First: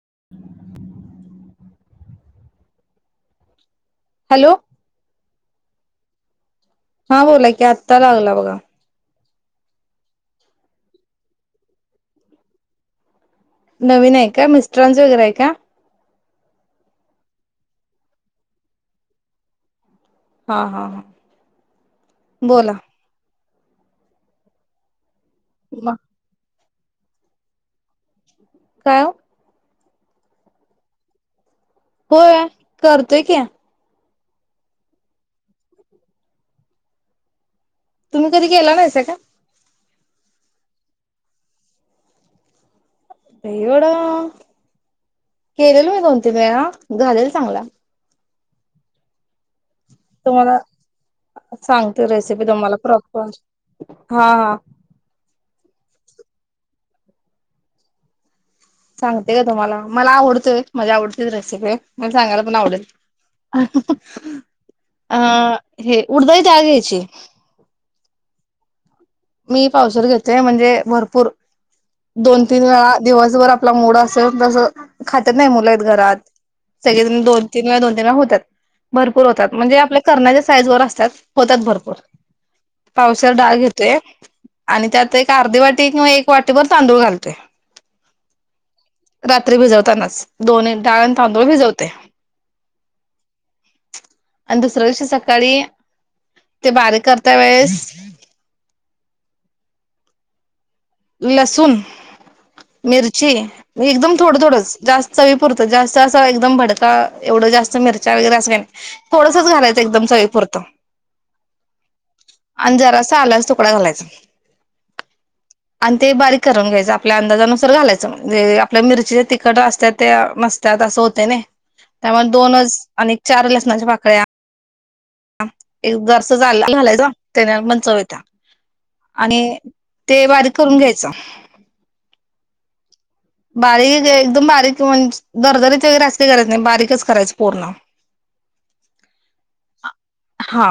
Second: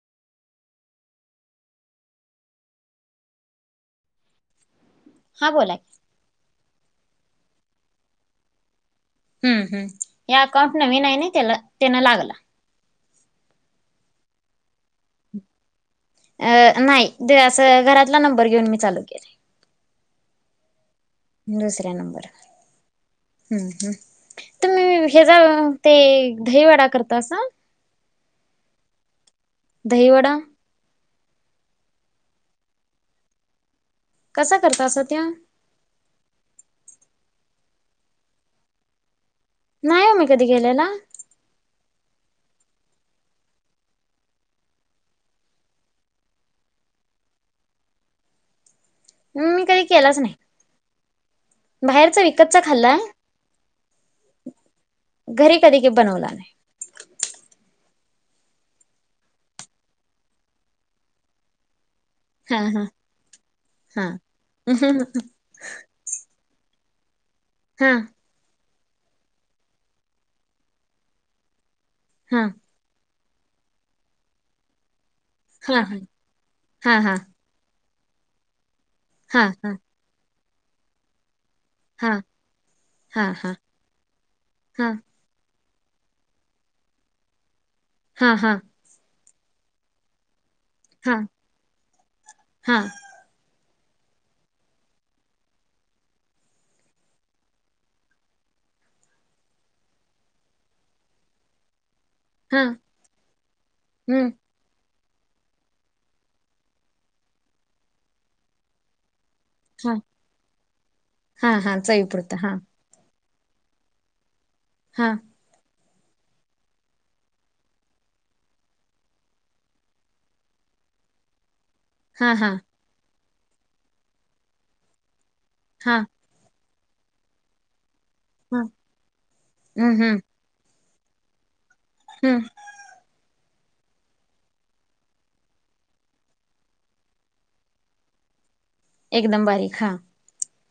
[unintelligible] Hello हा बोला की हा बोला की आत्ता लागला बघा हम्म हम्म या अकाउंट नवीन आहे ना त्याला त्यान लागला. नवीन आहे का मिस्टरांच वगैरे आहे का? अ नाही दे असं घरातला नंबर घेऊन मी चालू केलय. हा हा हा बोला हम् हम् तुम्ही ह्याचा मग ते दहीवडा करतासा काय ओ? दहीवडा होय करतोय की, कसा करतासा त्या तुम्ही कधी केला नाहीसा का? नाही हो मी कधी गेलेला एवढं केलेल मी दोनतीीन वेळा घालेल चांगला हम् मी कधी केलाच नाही तुम्हाला सांगते बाहेरचा रेसिपी विकतचा तुम्हाला खाल्लाय प्रॉपर हा हा घरी कधी बनवला नाही सांगते का तुम्हाला मला आवडतेय मझी आवडते रेसिपी मला सांगायला पण हा आवडेल हा हा अ हे उडदय त्याग्यायची हा मी पावसार घेतेय म्हणजे भरपूर हा दोन तीन वेळा दिवसभर आपला मुड असेल तसं खातात नाही मुलं आहेत हा घरात हा हा सग दोन तीन वेळा दोन त भरपूर हा होतात हा म्हणे आपल्या करण्याच्या साईज वर असतात होतात भरपूर हा हा पावसाला हा डाळ घेतोय आणि हा त्यात एक अर्धी वाट तीन किवा एक वाटीभर तांदूळ घालते हा हा रात्री भिजवतानाच दोन्ही डाळण हा तांदूळ भिजवते हा आणि दुसर्या वर्ष सकाळी ते बारीक करता वेळेस लसूण हा मिरची एकदम हम्म थोडं- थोडं जास्त चवी पुरतं जास्त असं एकदम भडका एवढं जास्त मिरच्या वगैरे असं काय नाही. थोडसच घालायचं हा एकदम चवीपुरतं हा हा चवीपुरता हा आणि जरा असं आलं - तुकडा घालायचा! हा आणि ते बारीक करून घ्यायचं आपल्या अंदाजानुसार घालायचं म्हणजे आपल्या मिरची ज्या तिखट असत त्या नसत. त्या अस होत नाही त्या मुळे हा हा दोनच आणि चार लसणाच्या पाकळ्या - ह हा एक जरास आलं मघालायचं त्याच्यानं पण चव येते. ह आणि हम्म हम्म ते बारीक करून घ्यायच! हम्म बारीक एकदम बारीक म्हणजे दरदरीचे वगैरे अस का करायच नाही बारीकच करायचं पूर्ण - [inaudible] एकदम बारीक हा - हा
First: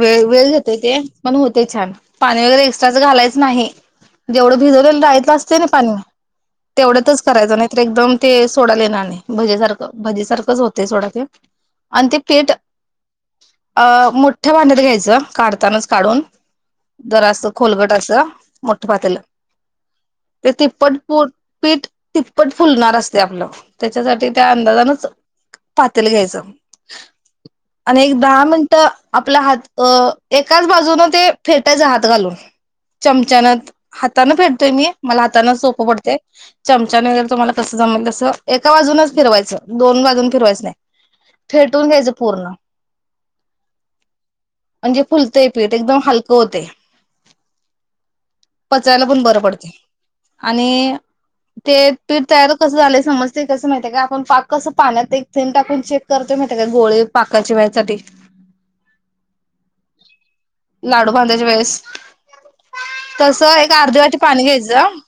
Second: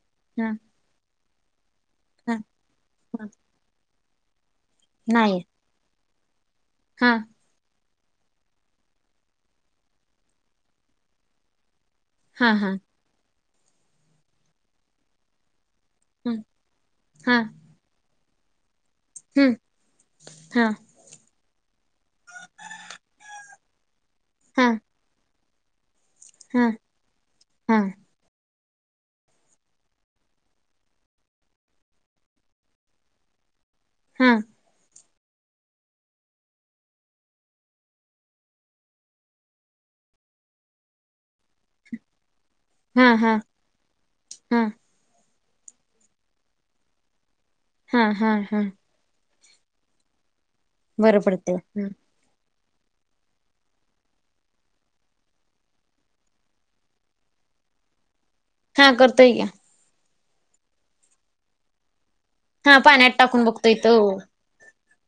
वेळ- वेळ गेतय ते पण ते होतय छान - ह पाणी वगैरे एक्स्ट्राचं घालायचं नाही जेवढं भिजवले रायलं नाही असते ना पाणी - हा तेवढंच करायचं नाही. एकदम ते सोडायला येणार नाही भजी सारखं भजी सारखंच होते सोडा ते - आणि ते पीठ हा हा अ मोठ्या भांड्यात घ्यायचं काढतानाच. काढून हम्म जर हा असं खोलगट असं - मोठ पातला हम्म ते हा तिप्पट - पीठ तिप्पट फुलणार असते आपलं त्याच्यासाठी त्या हा अंदाजानच - पातील घ्यायच हा हा हा आणि एक दहा मि - तर आपला हात एकाच बाजूनू ते फेटायचं हात घालून - चमचान हा हाताानं फेडतोय मी मला हातानं सोपं पडतय. चमच्यान वगेरे तुम्हाला कसं जमल तस एका बाजूनच फिरवायचं दोन बाजून फिरवायचं नाही. फेटून घ्यायचं पूर्ण - हम हम हम् म्हणजे फुलतंय पीठ एकदम हलकं होतंय! हा हा हा- पचायला पण बरं पडतंय आणि बरं पडते ते पीठ तयार - कस झालंय समजते कसं माहिते का आपण पाक कस पाण्यात एक थेम टाकून चेक करतो माहिय का गोळे पाकाची - त्यासाठी हा करताोय की लाडू बांधायच्या वेळेस हा पाण्यात - तस टाकून एक बघतोय तो अर्ध वाटी पाणी घ्यायचं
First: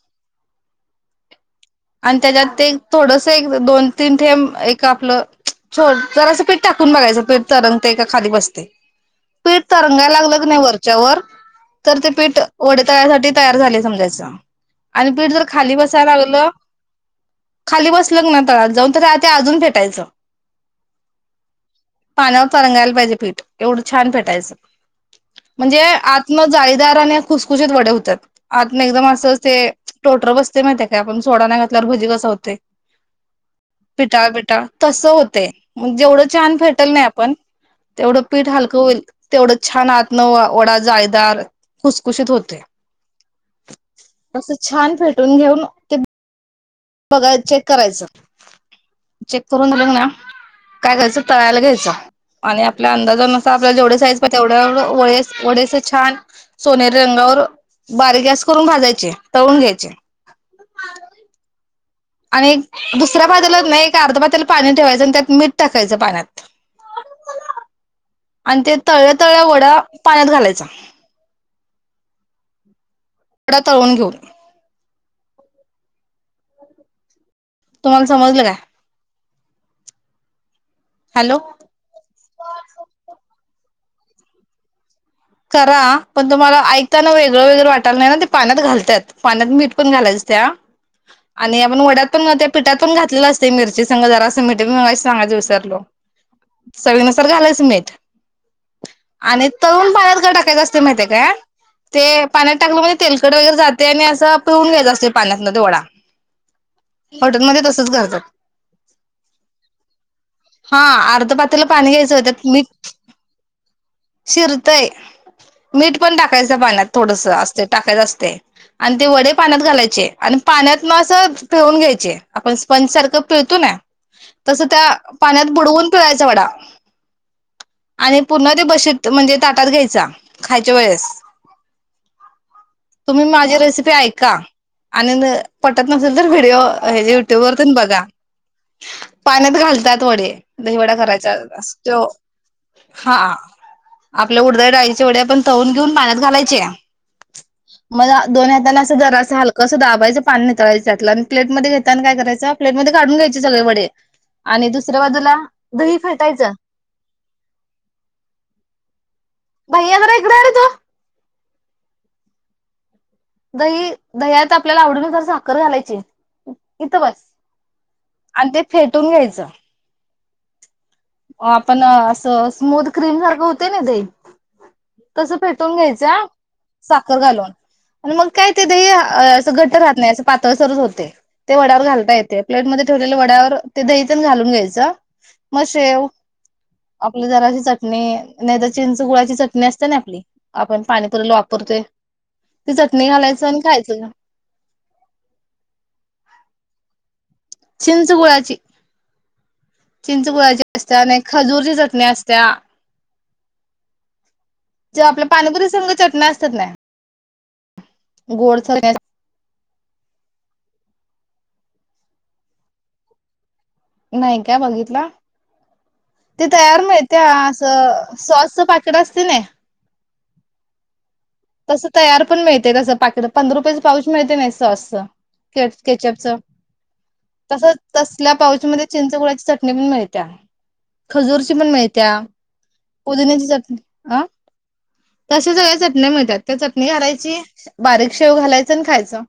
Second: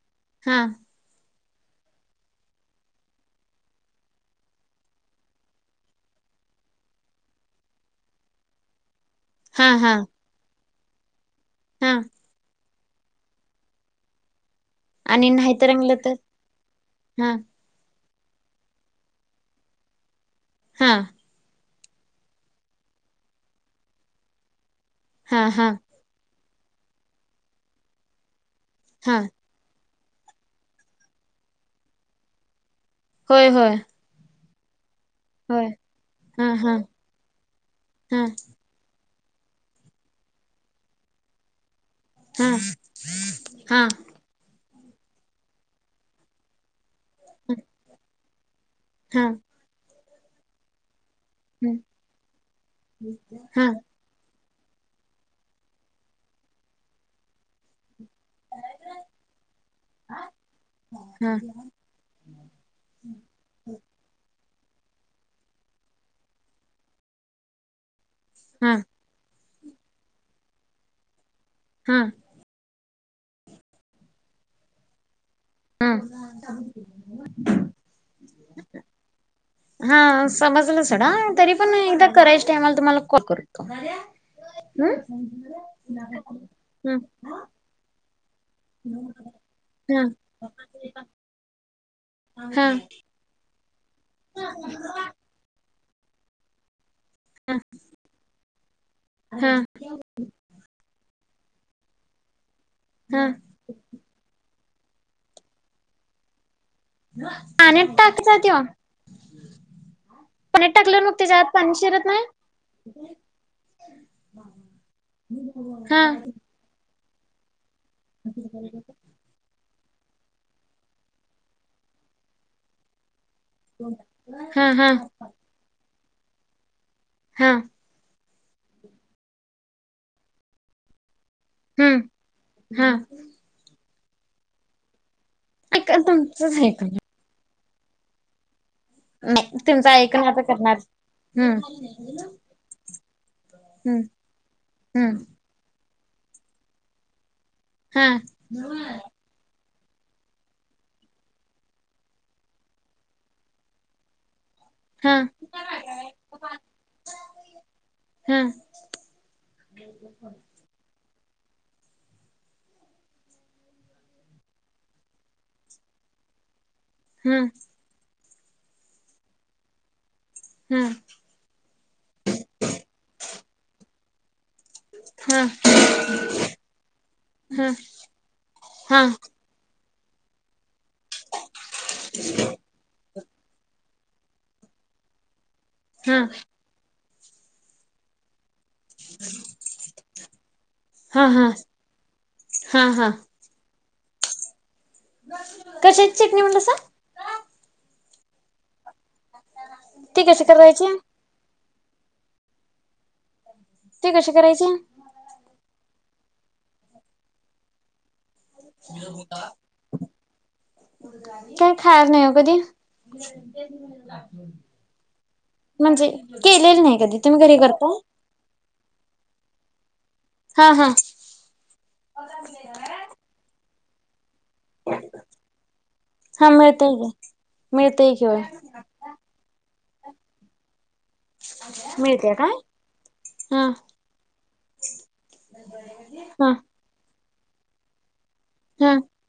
हा - आणि त्याच्यात ते थोडस एक दोन तीन ठेंब एक आपलं - थोड जरासं पीठ टाकून बघायचं पीठ तरंगतय का खाली बसते. पीठ हा हा तरंगायला लागलं की नाही वरच्यावर हा तर ते पीठ- वड तळ्यासाठी तयार झाले समजायच आणि पीठ जर - नाहीत खाली रंगलं तर बसायला लागलं हा खाली बसल ना की तळाला जाऊन त ते अजून फेटायचं. हा पानावर परंगायला पाहिजे पीठ एवढं छान पेटायचं हा हा म्हणजे आतन - जाळीदार आणि खुसखुशीत वडे होतात आ एकदम हा असं ते - टोटर बसते माहितीे काय आपण सोडा नाही घातल्यावर भजी कस होतय. होय -होय तसं होते होय जेवढं हा छान हा फेटल नाही आपण तेवढं हा पीठ हलकं होईल. तेवढं छान आतन वडा जाळीदार - खूसखुशीत हा होते हा असं छान फेटून घेऊन ते- बघा चेक करायचं. हा चेक करून दिलंग ना काय करायचं - तळायला हा घ्यायचं आणि आपल्या अंदाजानुसार हा आपल्याला जेवढे साईज पाहि तेवढं वळेस वडे असं छान सोनेरी रंगावर बारीक गॅस करून भाजायचे तळून घ्यायचे हा आणि एक दुसऱ्या बाजूला ना एक अर्ध पातेलं पाणी ठेवायचं आणि त्यात मीठ टाकायचं पाण्यात आणि ते तळ्या तळ्या वडं पाण्यात घालायचं हम वडा तळून घेऊन हम् तुम्हाला समजलं काय हा समजलं सोडा हॅलो तरी पण एकदा करायच्या टाइमला तुम्हाला कॉल करू हम् करा पण तुम्हाला ऐकताना वेगळं वगैरे वाटालं नाही ना ते पाण्यात घालत्यात पाण्यात मीठ पण हा घालायचं त्या आणि पण वड्यात पण मग त्या हा पीठात पण घातलेलं असतंय मिरची संग जरासं मिठ मगाशी सांगायचं विसरलो चवीनुसार घालायचं मीठ आणि हा तळूण पाण्यात का टाकायचं असतंय माहिती आहे काय ते पाण्यात टाकलं कनी हा तेलकट वगैरे जातंय आणि असं पिळून घ्यायचं असतंय पाण्यातनं तो वडा हॉटेलमध्ये तसंच पाण्यात करतात टाकायचा त्यो पाण्यात हा टाकल्यावर मग आर्ध त्याच्या आत पातेलं पाणी शिरत घ्यायचं नाही त्यात मीठ शिरतय मीठ हा पण टाकायचं त्या पाण्यात थोडंसं असतंय टाकायचं असतंय आणि ते वडे पाण्यात घालायचे आणि पाण्यात मग अस पिळून घ्यायचे आपण स्पंजसारखं पिळतो ना तस हा हा त्या पाण्यात बुडवून पिळायचा वडा हा आणि पूर्ण ते बशीत म्हणजे ताटात घ्यायचा खायच्या वेळेस हम्म हा तुम्ही माझी रेसिपी ऐका आणि पटत ऐका नसेल तर तुमचंच व्हिडिओ ऐकून हे युट्यूबवर तेन बघा नाही पाण्यात तुमचं घालतात ऐकून वडे आता करणार दहीवडा करायचा हम्म असं तो हा हम्म आपल्या उडदा डाळीचे वडे हम्म आपण तळून घेऊन पाण्यात घालायचे हा मग दोन्ही हातानी अस जरासं हलकं सं दाबायचं पाणी नितळायं त्यातलं आणि प्लेट मध्ये घेताना काय करायचं प्लेट मध्ये काढून घ्यायचे सगळे वडे आणि दुसऱ्या हा बाजूला दही फेटायचं हम भैया जरा इकडे ये रे तू दही दह्यात आपल्याला आवडीनुसार साखर घालायची इथं बस हा आणि ते फेटून घ्यायचं हा आपण असं स्मूथ क्रीम सारखं होते ना दही तसं हा फेटून घ्यायचं साखर घालून हा आणि मग काय ते दही हा असं घट्ट राहत नाही पातळसरच होतंय ते वड्यावर घालता येतंय प्लेटमध्ये ठेव वड्यावर ते दही तेन घालून घ्यायचं हा आपलं जराशी चटणी नाही तर चिंच गुळाची चटणी असते ना आपली आपण पाणीपुरीला हा वापरतोय ती हा हा चटणी हा घालायचं आणि खायचं कशाची चटणी म्हटलासा चिंच गुळाची ती चिंच कशी गुळाची करायची असत्या नाही खजूरची चट णी असत्या ती कशी करायची जी आपल्या पानीपुरीसंग चटणी असत्या की नाही नि होता काय खायल नाही हो कधी नाहीका बघितला म्हणजे ते तयार केलेली मा नाही कधी त्या तुम्ही घरी करताय असं सॉस च पाकिट असते ना हा हा तसं तयार पण मिळतेय तसं पाकिट पंधरा रुपयाच पाऊच मिळते नाही सॉस स केच पस हा मिळतय की तस मिळतय की तसल्या होय पावचमध्ये चिंच गुळाची चटणी पण मिळतया खजूरची पण माळती्या मिळते काय पुदीण्याची हा चटणी अ तसं सगल चटण्यामध्ये हा चटणी घालायची बारीक शेव घालायचं खायचं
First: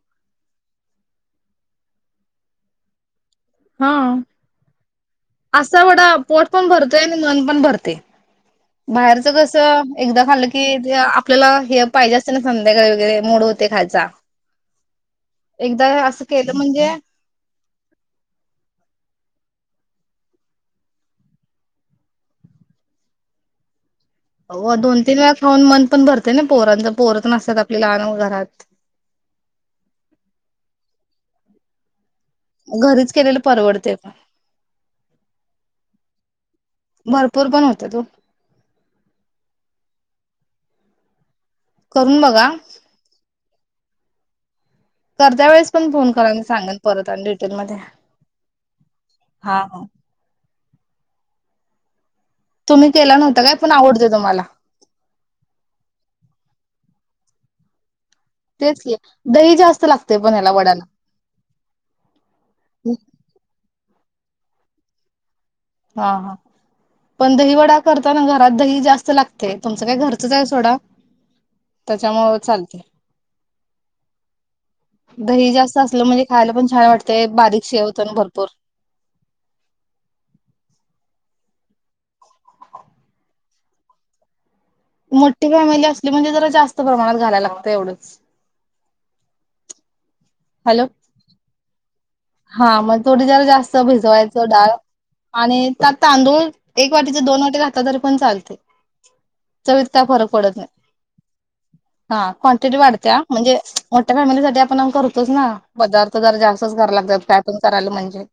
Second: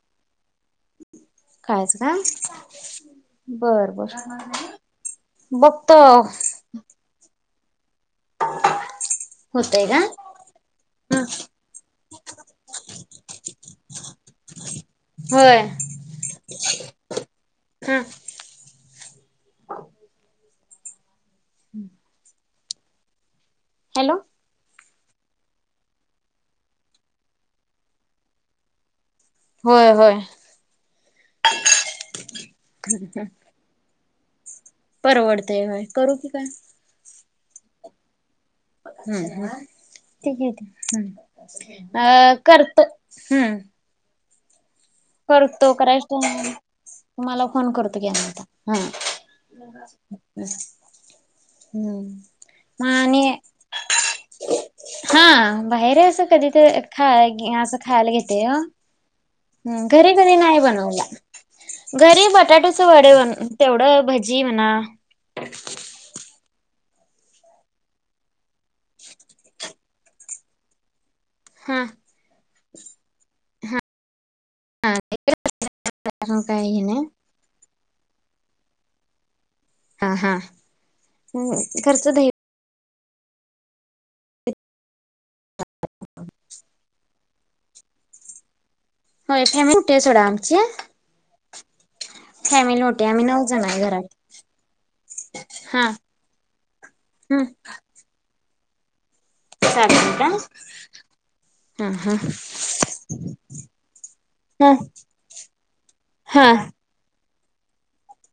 खा यचं ना बर हा बर असा बघतो वडा द द बाहेरच कस होतय का एकदा खाल्लं की जे ह आपल्याला हे पाहिजे असते ना संध्याकाळी वगैरे मोड होते का जा होय एकदा अस केलं म्हणजे प हम्म हो अंकुल तीन वेळा खाऊन मन पण भरते ना पोरांचा पोहर पण असतात आपली लदान घरात होय होय घरीच केलेले परवडते परवडतेय हो करू की काय भरपूर पण होता तो हम् ह तेे हम् अ करून बघा करतो हु करत्या वेळेस करतो पण करा फोन मी सांगेन परत आणि मला फोन डिटेलमध्ये करतो आत हा हा हा अच् हम्म तुम्ही केला मानी नव्हता काय पण आवडते तुम्हाला हा बाहेर असं कधी तर खाय ही असं खायगे तेच की दही जास्त घरी लागते पण कदी ह्याला नाही वड्याला बनवला घरी बटाट्याचे वडे बनवले तेवढ भज जीवना [unintelligible] आ ह पण दही वडा करताना घरात दही जास्त लागते तुमचं काय घरच आहे सोडा हा त्याच्या मुंल चालते दही जास्त असलं म्हणजे हा खायला काय पण हे छान नाही वाटते बारीक शेव तंभर बर हा हा [unintelligible] हम् खर्च दे मोठी फॅमिली असली म्हणजे जरा जास्त प्रमाणात घालायला लागत एवढंच हो फॅमट सोडा आमच हॅलो हा मग थोडी जरा नऊ जण जास्त आहे घरात भिजवायचं डाळ आणि हा त्यात तांदूळ एक वाटीचे दोन वाटी घातल तरी पण चालते चवीत काय फरक सदी पडत नाही हम हा क्वांटिटी वाढते म्हणजे मोठ्या फॅमिलीसाठी ह आपण करतोच ना पदार्थ जरा हा जास्तच करा लागतो पन पॅटर्न कराया म्हनजे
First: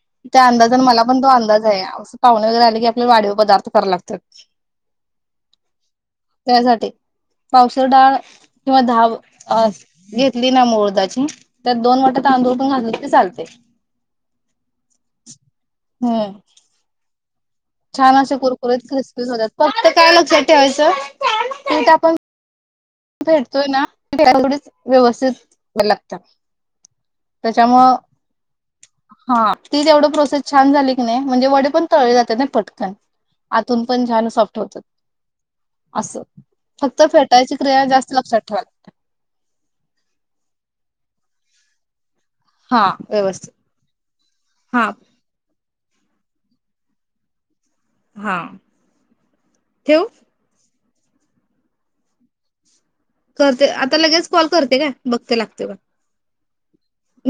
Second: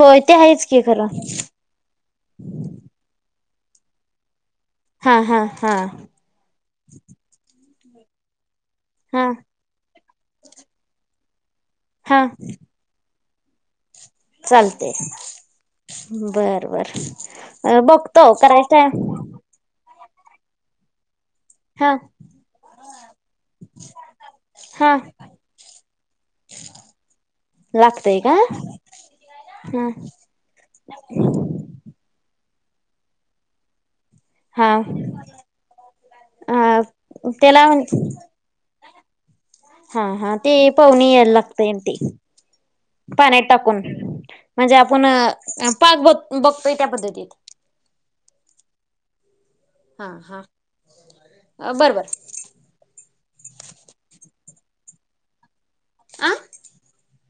होय ते त्या आहेच अंदाज की मला खरं पण तो अंदाज आहे पाहुणे वगैरे आले की आपले वाढव पदार्थ करा लागत हा हा हा [inaudible] पावशेर डाळ किंवा हा धाव-घेतली ना मुळदाची त्यात दोन वाट्या तांदूळ पण घातले तर चालते चालतय हम्म बर -बर छान बघतो असे कुरकुरीत करायचंय क्रिस्पी होतात [inaudible] फक्त काय लक्षात ठेवायचं पण हा आपण भेटतोय ना तेवढी हा -व्यवस्थित लागत लागतय का? हा ती जेवढी प्रोसेस छान झाली की नाही म्हणजे वडे पण तळले जातात नाही ना आतून पण छान सॉफ्ट हा होतात असं अ -फक्त फेटायच त्याला क्रिया जास्त लक्षात ठेवाल हा -हा- ते पाहणी यायला लागतय ते हा पाण्यात व्यवस्थित टाकून म्हणजे हा -आपण पाग ब -बघतोय त्या पद्धतीत हा- ठेवू अ बरं-बर करते -आता लगेच कॉल करते काय बघते लागते काय आं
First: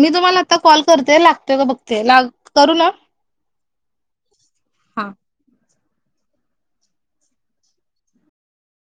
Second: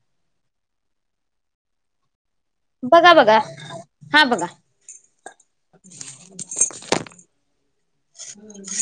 मी तुम्हाला आता कॉल करते लागतोय का बघते ला बघा -बघा हा बघा हा हम् [inaudible]